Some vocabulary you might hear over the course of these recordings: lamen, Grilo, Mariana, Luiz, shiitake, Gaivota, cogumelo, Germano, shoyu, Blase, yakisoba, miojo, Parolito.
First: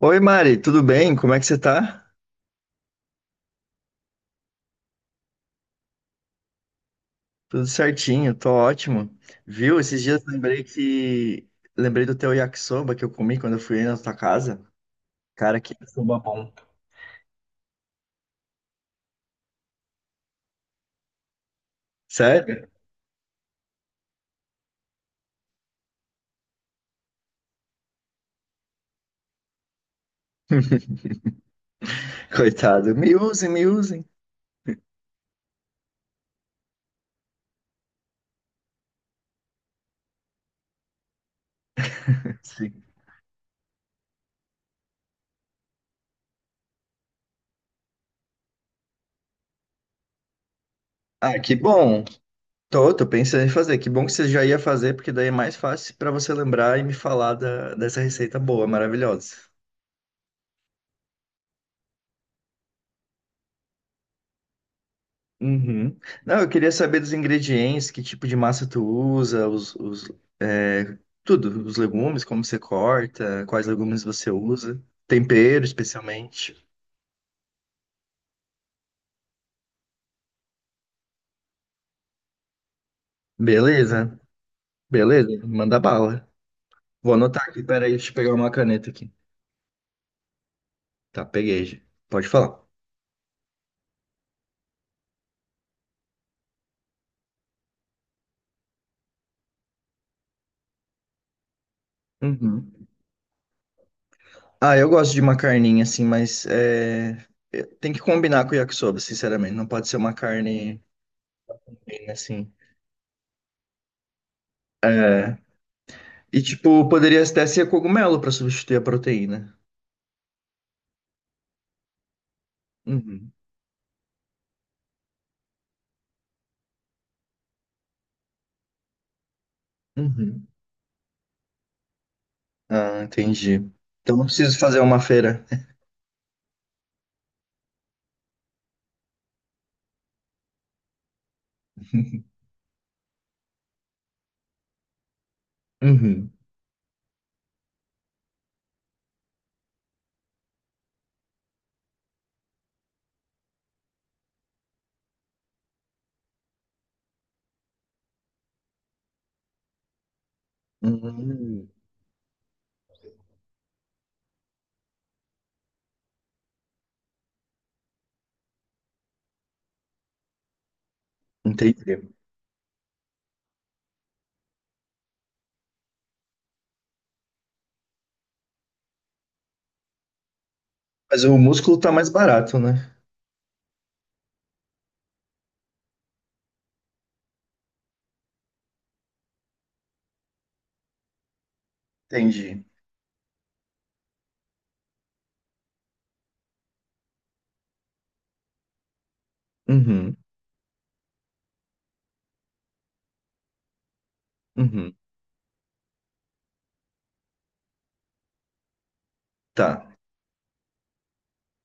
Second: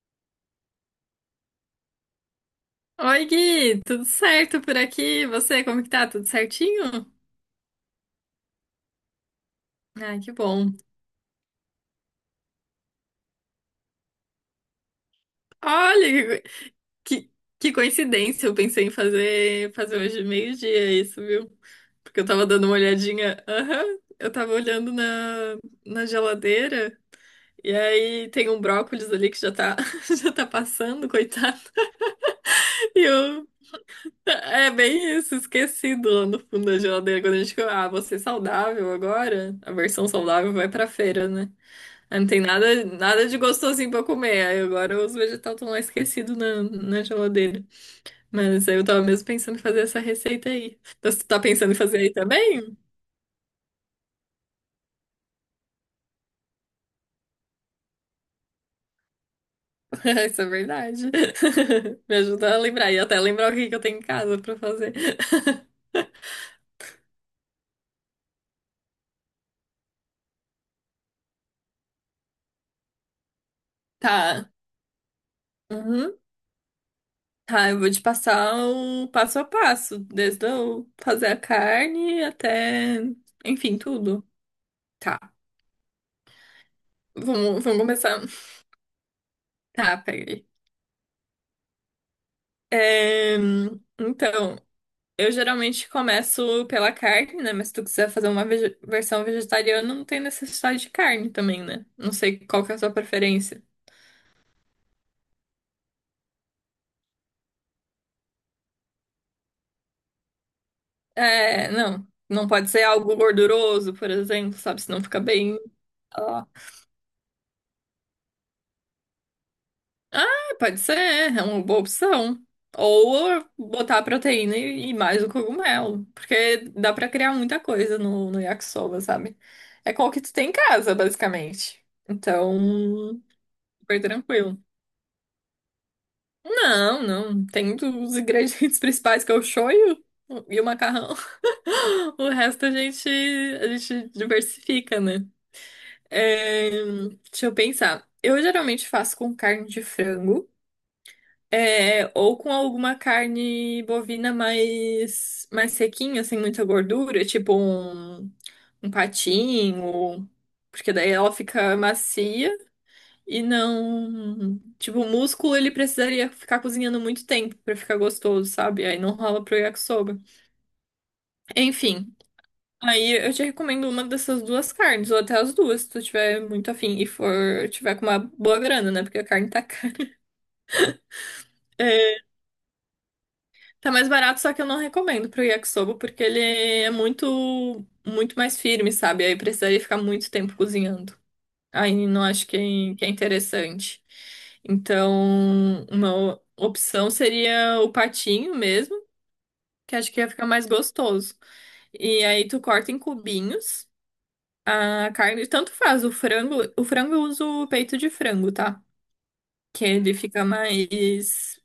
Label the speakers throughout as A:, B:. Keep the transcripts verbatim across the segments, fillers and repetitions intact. A: Oi, Mari, tudo bem? Como é que você tá?
B: Oi, Gui, tudo certo por aqui? E você, como que tá? Tudo certinho?
A: Tudo certinho, tô ótimo. Viu? Esses
B: Ai,
A: dias
B: que
A: lembrei
B: bom.
A: que lembrei do teu yakisoba que eu comi quando eu fui aí na tua casa. Cara, que
B: Olha, que, que, que coincidência, eu pensei em fazer, fazer hoje meio-dia isso, viu? Porque eu tava dando
A: sério?
B: uma olhadinha, aham, eu tava olhando na, na geladeira, e aí tem um brócolis ali que já tá, já tá passando, coitado,
A: Coitado,
B: e
A: me
B: eu...
A: usem, me usem.
B: É bem isso, esquecido lá no fundo da geladeira, quando a gente fica, ah, vou ser saudável agora, a versão saudável vai pra feira, né? Ah, não tem
A: Sim.
B: nada, nada de gostosinho pra comer. Aí agora os vegetais estão lá esquecidos na, na geladeira. Mas aí eu tava mesmo pensando em fazer essa receita aí. Então, você
A: Ah,
B: tá
A: que
B: pensando em fazer
A: bom.
B: aí também?
A: Tô, tô pensando em fazer. Que bom que você já ia fazer, porque daí é mais fácil pra você lembrar e me falar da- dessa receita boa, maravilhosa.
B: Isso é verdade. Me ajuda a lembrar. E até lembrar o que que eu tenho em casa pra fazer.
A: Uhum. Não, eu queria saber dos ingredientes, que tipo de massa tu usa, os, os, é, tudo, os legumes, como você corta, quais legumes você
B: Tá.
A: usa, tempero
B: Uhum.
A: especialmente.
B: Tá, eu vou te passar o passo a passo, desde eu fazer a carne até, enfim,
A: Beleza,
B: tudo. Tá.
A: beleza, manda bala. Vou anotar aqui,
B: Vamos, vamos
A: peraí, deixa eu
B: começar.
A: pegar uma caneta aqui.
B: Tá, peraí.
A: Tá, peguei já. Pode falar.
B: É, então, eu geralmente começo pela carne, né? Mas se tu quiser fazer uma vege- versão vegetariana, não tem necessidade de carne também, né? Não sei qual que é a
A: Uhum.
B: sua preferência.
A: Ah, eu gosto de uma carninha assim, mas é, é, tem que combinar com o yakisoba, sinceramente. Não pode ser uma carne
B: É, não.
A: bem
B: Não
A: assim.
B: pode ser algo gorduroso, por exemplo, sabe? Senão fica
A: É,
B: bem.
A: e,
B: Ó.
A: tipo, poderia até ser cogumelo para substituir a proteína.
B: Ah, pode ser, é uma boa opção.
A: Uhum.
B: Ou botar a proteína e, e mais o cogumelo. Porque dá pra criar muita coisa no, no yakisoba, sabe? É qual que tu
A: Uhum.
B: tem em casa, basicamente.
A: Ah,
B: Então.
A: entendi.
B: Foi
A: Então não
B: tranquilo.
A: preciso fazer uma feira.
B: Não, não. Tem os ingredientes principais que é o shoyu e o macarrão. O resto a gente, a gente diversifica, né?
A: Uhum.
B: É, deixa eu pensar. Eu geralmente faço com carne de frango, é, ou com alguma carne bovina mais, mais sequinha, sem muita gordura, tipo um, um patinho, porque daí ela
A: Uhum.
B: fica macia. E não. Tipo, o músculo ele precisaria ficar cozinhando muito tempo pra ficar gostoso, sabe? Aí não rola pro yakisoba.
A: Entendi.
B: Enfim, aí eu te recomendo uma dessas duas carnes, ou até as duas, se tu tiver muito afim e for tiver com uma boa grana, né? Porque a carne tá cara.
A: Mas o músculo tá mais
B: É,
A: barato, né?
B: tá mais barato, só que eu não recomendo pro yakisoba, porque ele é muito, muito mais firme, sabe? Aí precisaria ficar muito tempo cozinhando. Aí não acho que é,
A: Entendi.
B: que é interessante. Então, uma opção seria o patinho mesmo, que acho
A: Uhum.
B: que ia ficar mais gostoso. E aí tu corta em cubinhos
A: Uhum.
B: a carne, tanto faz, o frango, o frango eu uso o peito de frango, tá? Que
A: Tá.
B: ele fica mais,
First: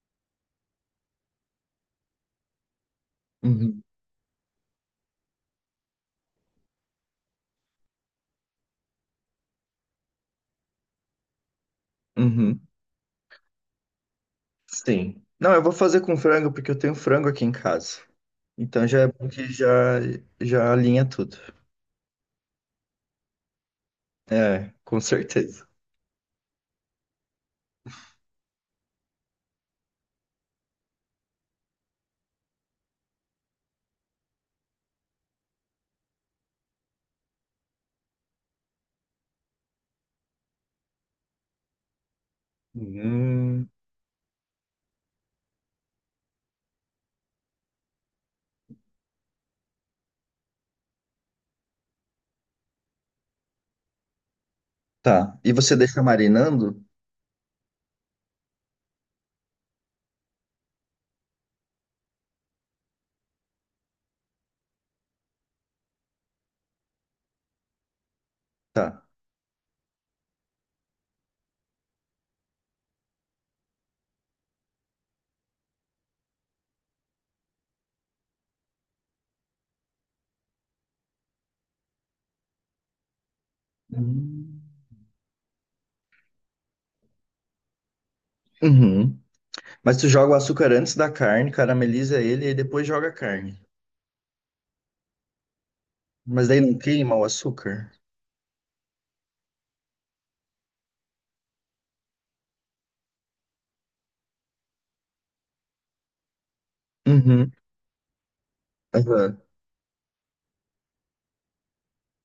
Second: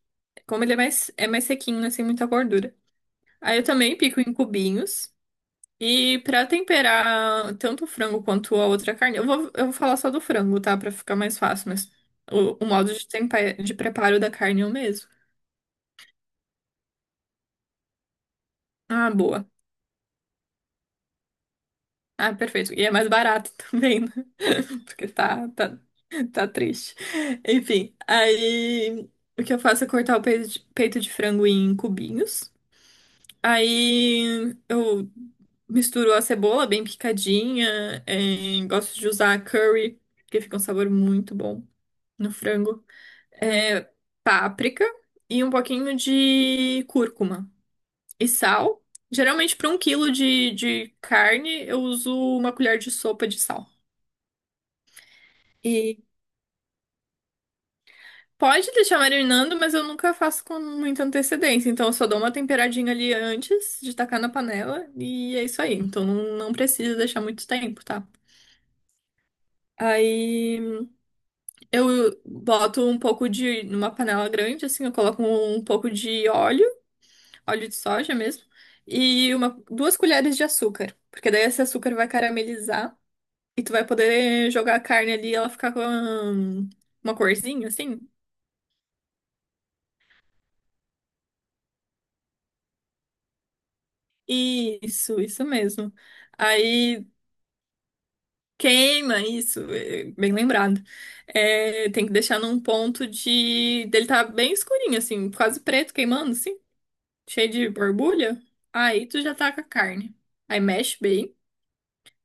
B: como ele é mais, é mais sequinho, não tem muita gordura. Aí eu
A: Uhum.
B: também pico em cubinhos. E pra temperar tanto o frango quanto a outra carne, eu vou, eu vou falar só do frango, tá? Pra ficar mais fácil, mas o,
A: Uhum.
B: o modo de, tempe- de preparo da carne é o mesmo.
A: Sim. Não, eu vou fazer com frango porque eu tenho frango aqui em casa. Então já é
B: Ah,
A: bom
B: boa.
A: que já, já alinha tudo.
B: Ah, perfeito. E é mais barato também, né?
A: É, com
B: Porque tá,
A: certeza.
B: tá, tá triste. Enfim, aí o que eu faço é cortar o peito de, peito de frango em cubinhos. Aí eu misturo a cebola bem picadinha. Eh, gosto de usar curry, porque fica um sabor muito bom no frango.
A: Hum.
B: É, páprica e um pouquinho de cúrcuma e sal. Geralmente, para um quilo de, de carne, eu uso uma colher de sopa de sal.
A: Tá. E você
B: E
A: deixa marinando?
B: pode deixar marinando, mas eu nunca faço com muita antecedência. Então, eu só dou uma temperadinha ali antes de tacar na panela e é isso aí. Então, não, não precisa deixar muito tempo, tá?
A: Tá.
B: Aí eu boto um pouco de, numa panela grande, assim, eu coloco um pouco de óleo. Óleo de soja mesmo, e uma, duas colheres de açúcar, porque daí esse açúcar vai caramelizar e tu vai poder
A: Hum.
B: jogar a carne ali e ela ficar com hum, uma corzinha assim.
A: Uhum. Mas tu joga o açúcar antes da carne, carameliza ele e depois joga a carne.
B: Isso, isso mesmo.
A: Mas daí não
B: Aí
A: queima o açúcar?
B: queima isso, é, bem lembrado. É, tem que deixar num ponto de dele tá bem escurinho assim, quase preto queimando assim, cheio
A: Uhum.
B: de borbulha. Aí tu já
A: Aham.
B: tá com a carne. Aí mexe bem.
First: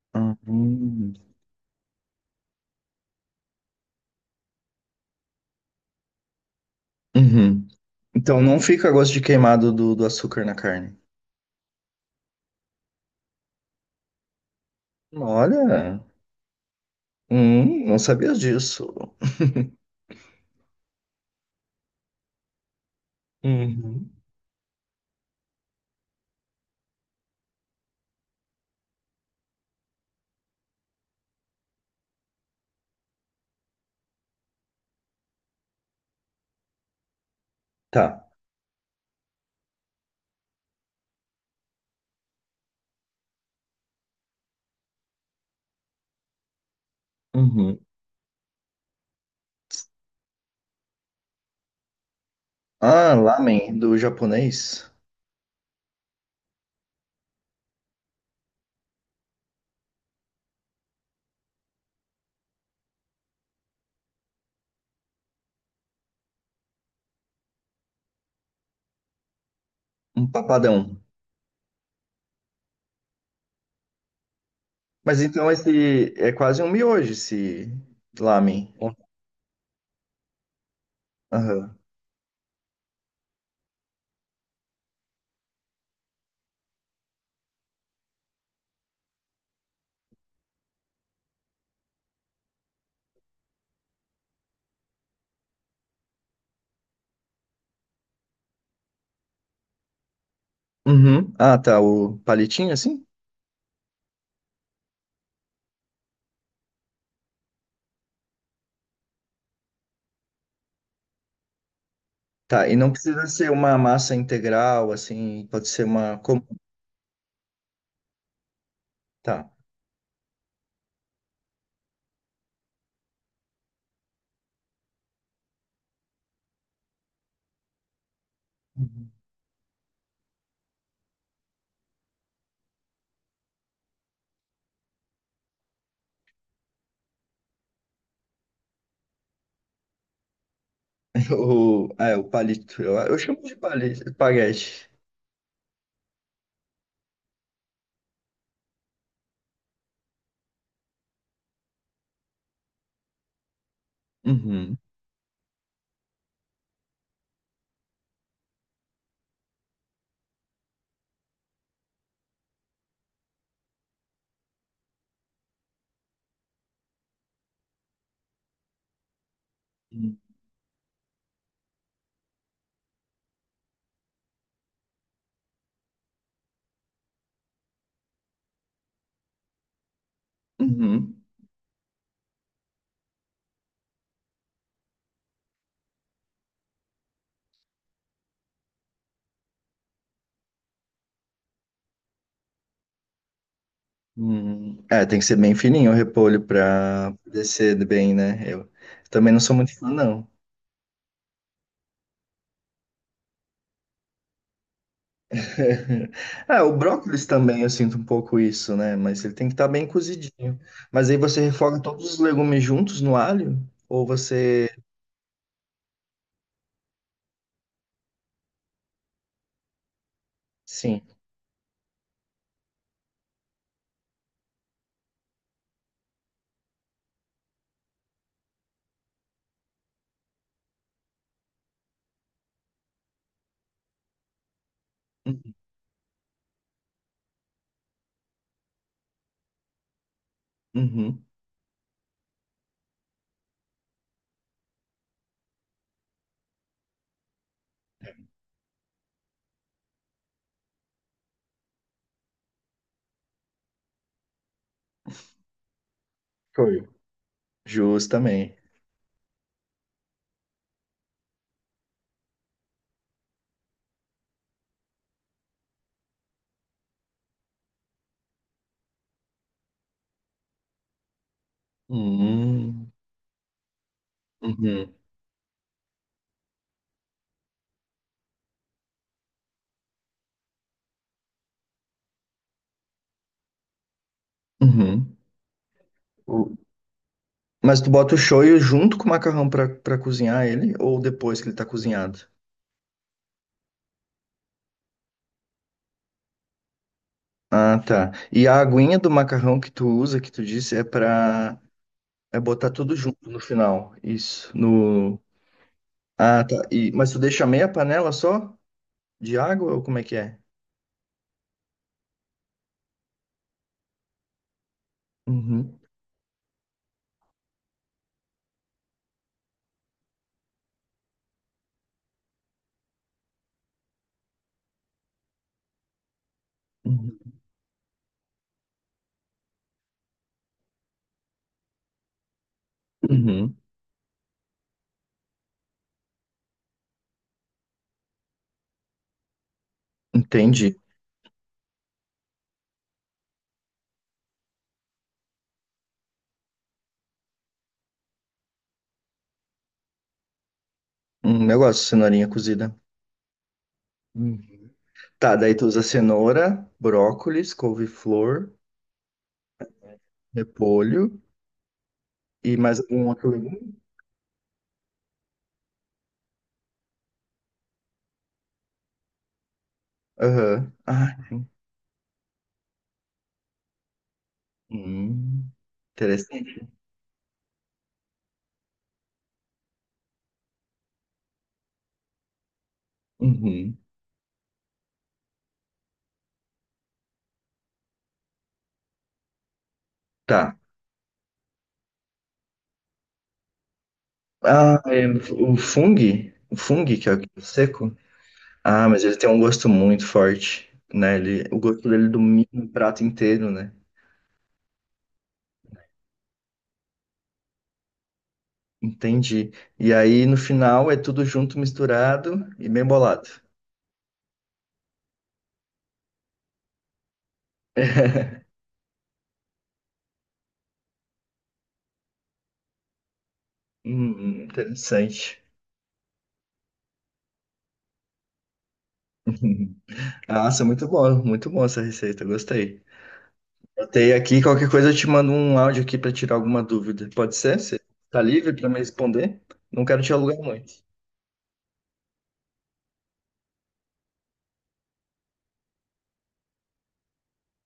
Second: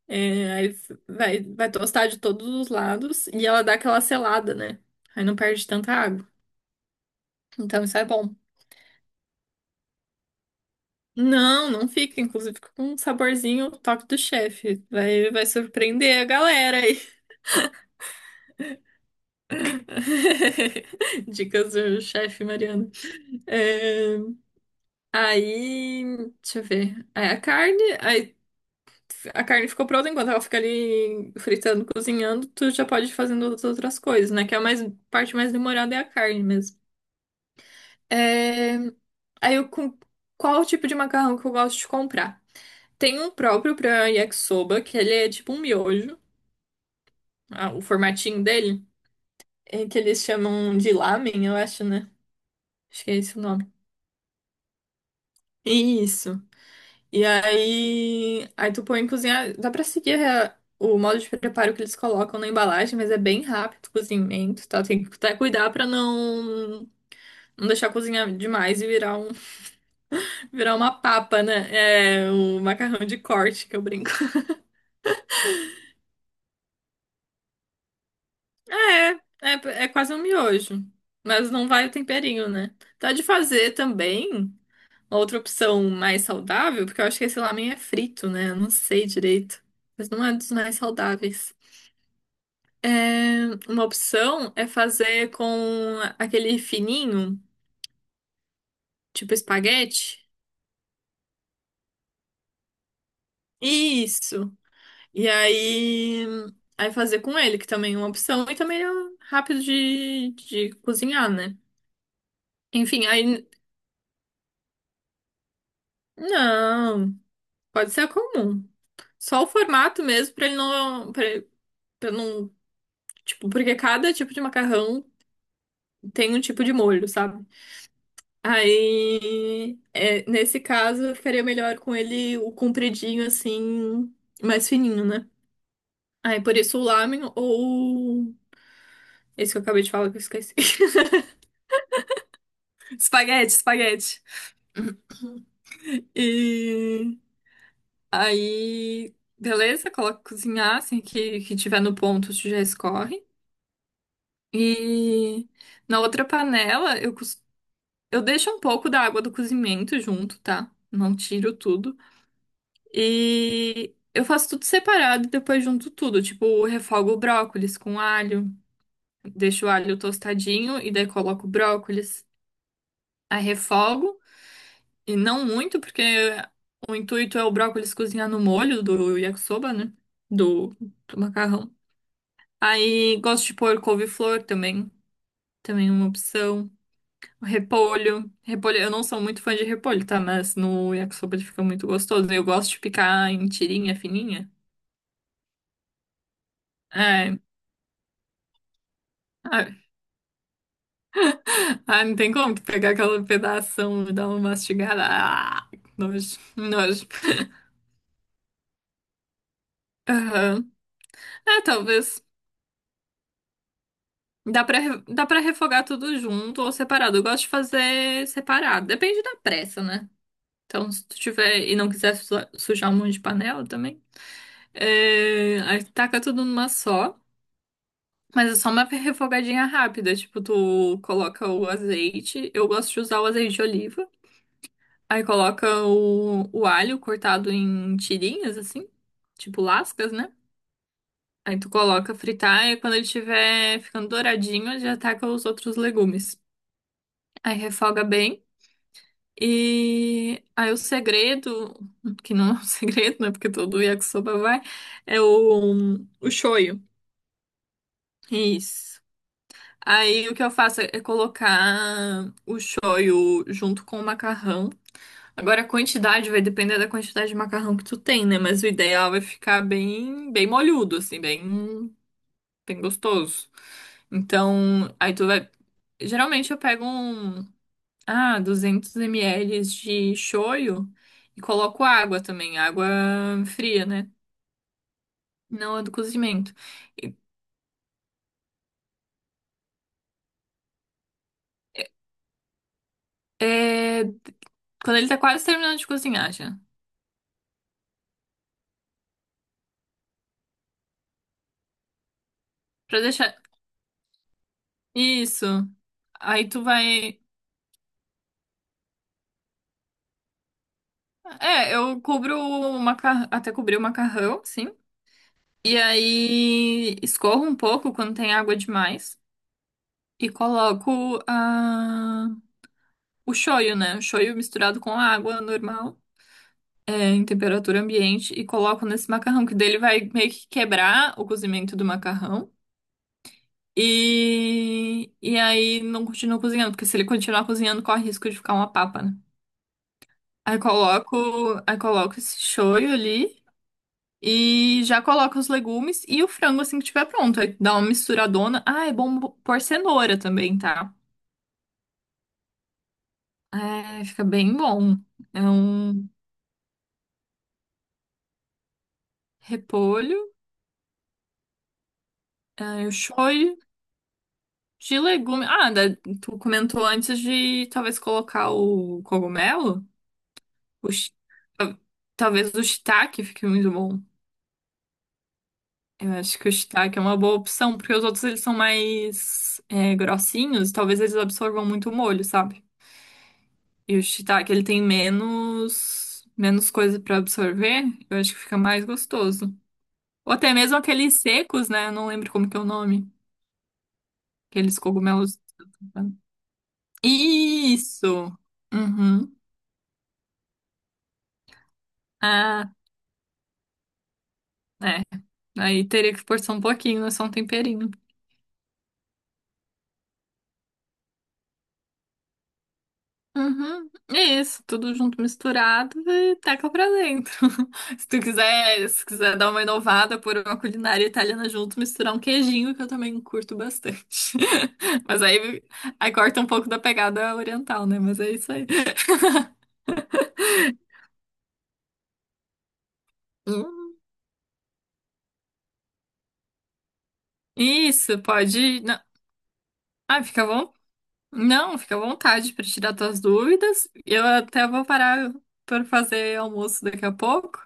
B: É, aí
A: Uhum.
B: vai, vai tostar de todos os lados e ela dá aquela selada, né? Aí não perde tanta água.
A: Uhum.
B: Então isso é bom.
A: Então não fica gosto de queimado do, do açúcar na carne.
B: Não, não fica. Inclusive fica com um saborzinho toque do chefe. Vai, vai
A: Olha,
B: surpreender a galera aí.
A: hum, não sabia disso.
B: Dicas do chefe Mariana.
A: Uhum.
B: É, aí, deixa eu ver. Aí a carne, aí a carne ficou pronta enquanto ela fica ali fritando, cozinhando, tu já pode ir fazendo as outras coisas, né? Que é a mais, parte mais demorada é a carne mesmo.
A: Tá.
B: É, aí eu com qual o tipo de macarrão que eu gosto de comprar? Tem um próprio pra yakisoba, que ele é tipo um miojo, ah,
A: Uhum.
B: o formatinho dele, é que eles chamam de lamen, eu acho, né? Acho que
A: Ah,
B: é esse o nome.
A: lamen do japonês,
B: Isso. E aí, aí tu põe em cozinhar, dá pra seguir a- o modo de preparo que eles colocam na embalagem, mas é bem rápido o cozimento, tá? Tem que até cuidar pra não não deixar cozinhar demais e virar um
A: um
B: virar uma
A: papadão.
B: papa, né? É o macarrão de corte que eu brinco.
A: Mas então esse é quase um miojo, esse lamen.
B: É, é, é quase um miojo, mas não
A: Aham.
B: vai o temperinho, né? Tá de fazer também uma outra opção mais saudável, porque eu acho que esse lamen é frito, né? Eu não sei direito, mas não é dos mais saudáveis. É, uma opção é fazer com aquele fininho, tipo espaguete.
A: Uhum. Ah, tá, o palitinho assim?
B: Isso. E aí, aí fazer com ele, que também é uma opção, e também é rápido de, de cozinhar, né?
A: Tá, e não
B: Enfim,
A: precisa
B: aí.
A: ser uma massa integral, assim, pode ser uma. Como?
B: Não, pode ser a comum. Só o
A: Tá.
B: formato mesmo, pra ele não, pra, pra não, tipo, porque cada tipo de macarrão tem um tipo de molho, sabe?
A: Uhum.
B: Aí, é, nesse caso, ficaria melhor com ele o compridinho, assim, mais fininho, né? Aí, por isso o lamen ou esse que eu acabei de falar que eu esqueci.
A: O, ah, é, o palito. Eu, eu chamo
B: Espaguete,
A: de palito,
B: espaguete.
A: espaguete.
B: E aí, beleza, coloca cozinhar, assim, que, que tiver no ponto, tu já escorre.
A: Uhum.
B: E na outra panela, eu costumo eu deixo um pouco da água do cozimento junto, tá? Não tiro tudo. E eu faço tudo separado e depois junto tudo. Tipo, refogo o brócolis com alho, deixo o alho tostadinho e daí coloco o brócolis. Aí refogo, e não muito, porque o intuito é o brócolis cozinhar no molho do yakisoba, né? Do, do
A: Uhum.
B: macarrão. Aí gosto de pôr couve-flor também, também é uma opção. Repolho. Repolho. Eu não sou muito fã de repolho, tá? Mas no yakisoba ele fica muito gostoso. Eu gosto de picar em tirinha fininha.
A: Uhum. É, tem que ser bem fininho o repolho pra
B: É.
A: descer bem, né? Eu também não sou
B: Ah,
A: muito fã, não.
B: ah, não tem como tu pegar aquela pedação e dar uma mastigada. Ah, nojo,
A: Ah, o
B: nojo.
A: brócolis também eu sinto um pouco isso, né? Mas ele tem que estar bem cozidinho.
B: Aham.
A: Mas aí você
B: É,
A: refoga todos os
B: talvez.
A: legumes juntos no alho? Ou
B: Dá
A: você.
B: pra, re- dá pra refogar tudo junto ou separado. Eu gosto de fazer separado. Depende da pressa, né? Então,
A: Sim.
B: se tu tiver e não quiser su- sujar um monte de panela também, é, aí taca tudo numa só. Mas é só uma refogadinha rápida, tipo, tu coloca o azeite, eu gosto de usar o azeite de oliva, aí
A: Uhum.
B: coloca o, o alho cortado em tirinhas, assim, tipo lascas, né?
A: Uhum.
B: Aí tu coloca fritar e quando ele estiver ficando douradinho, já taca os outros legumes. Aí refoga bem. E aí o segredo, que não é um segredo, né? Porque todo yakisoba vai, é o, o shoyu.
A: Foi. Jus também.
B: Isso. Aí o que eu faço é colocar o shoyu junto com o macarrão. Agora a quantidade vai depender da quantidade de macarrão que tu tem, né? Mas o ideal é ficar bem, bem molhudo, assim, bem, bem
A: Hum,
B: gostoso.
A: uhum,
B: Então, aí tu vai. Geralmente eu pego um, ah, duzentos mililitros de shoyu e coloco água também, água fria, né?
A: uhum.
B: Não a do
A: O-
B: cozimento.
A: Mas tu bota o shoyu junto com o macarrão pra, pra cozinhar ele ou depois que ele tá cozinhado?
B: É... Quando ele tá quase terminando de cozinhar já.
A: Ah, tá. E a aguinha do macarrão que tu usa, que tu disse, é pra é botar tudo
B: Pra
A: junto
B: deixar
A: no final. Isso, no...
B: isso.
A: Ah,
B: Aí
A: tá.
B: tu
A: E, mas tu
B: vai.
A: deixa meia panela só de água ou como é que é?
B: É, eu cubro o macarrão, até cobrir o macarrão, sim. E
A: Uhum,
B: aí escorro um pouco quando tem água demais. E coloco a... o shoyu, né? O shoyu misturado com água normal, é,
A: uhum,
B: em temperatura ambiente. E coloco nesse macarrão, que dele vai meio que quebrar o cozimento do macarrão.
A: uhum.
B: E, e aí não continua cozinhando, porque se ele continuar cozinhando, corre risco de ficar uma papa, né? Aí
A: Entendi.
B: coloco, aí coloco esse shoyu ali. E já coloca os legumes e o frango assim que tiver pronto. Aí dá uma misturadona. Ah, é bom pôr cenoura também, tá?
A: Hum, eu gosto de cenourinha cozida.
B: É, fica bem
A: Uhum.
B: bom.
A: Tá,
B: É
A: daí tu usa
B: um
A: cenoura, brócolis, couve-flor,
B: repolho,
A: repolho e mais
B: é o
A: algum outro
B: shoyu
A: legume?
B: de legume. Ah, da- tu comentou antes de talvez colocar o cogumelo.
A: Aham.
B: O shi-
A: Ah,
B: ta- Talvez o shiitake fique muito bom.
A: hum,
B: Eu acho que o
A: interessante.
B: shiitake é uma boa opção, porque os outros eles são mais é, grossinhos. Talvez eles absorvam muito o molho, sabe?
A: Uhum.
B: E o shiitake, ele tem menos, menos coisa pra absorver. Eu acho que fica mais gostoso. Ou até
A: Tá.
B: mesmo aqueles secos, né? Eu não lembro como que é o nome. Aqueles
A: Ah, é,
B: cogumelos.
A: o fungo, o fungo que é o seco.
B: Isso!
A: Ah, mas ele tem
B: Uhum.
A: um gosto muito forte, né? Ele, o gosto dele domina o
B: Ah,
A: prato inteiro, né?
B: é. Aí teria que forçar um pouquinho, é só um temperinho.
A: Entendi. E aí no final é tudo junto, misturado e bem bolado.
B: Uhum. É isso, tudo junto misturado e teca pra dentro. Se tu quiser, se quiser dar uma inovada por uma culinária italiana junto, misturar um queijinho, que eu também curto bastante.
A: Hum,
B: Mas
A: interessante.
B: aí, aí corta um pouco da pegada oriental, né? Mas é isso aí.
A: Nossa, muito bom, muito bom essa receita, gostei.
B: Hum.
A: Anotei aqui, qualquer coisa eu te mando um áudio aqui para tirar alguma dúvida. Pode ser? Você
B: Isso,
A: tá livre para me
B: pode. Não.
A: responder? Não quero te
B: Ah,
A: alugar
B: fica à
A: muito.
B: Não, fica à vontade para tirar tuas dúvidas. Eu até vou parar para fazer almoço daqui a pouco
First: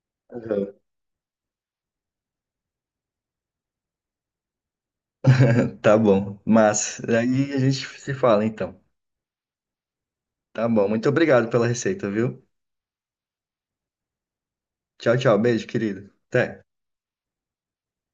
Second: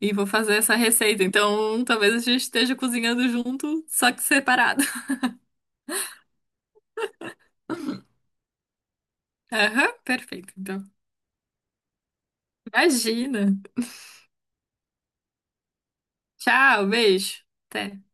B: e vou fazer
A: Aham.
B: essa receita. Então, talvez a gente esteja cozinhando junto, só que separado.
A: Tá bom, mas aí a gente se fala então.
B: Aham, perfeito.
A: Tá bom,
B: Então,
A: muito obrigado pela receita, viu?
B: imagina.
A: Tchau, tchau, beijo, querido. Até.
B: Tchau, beijo. Até.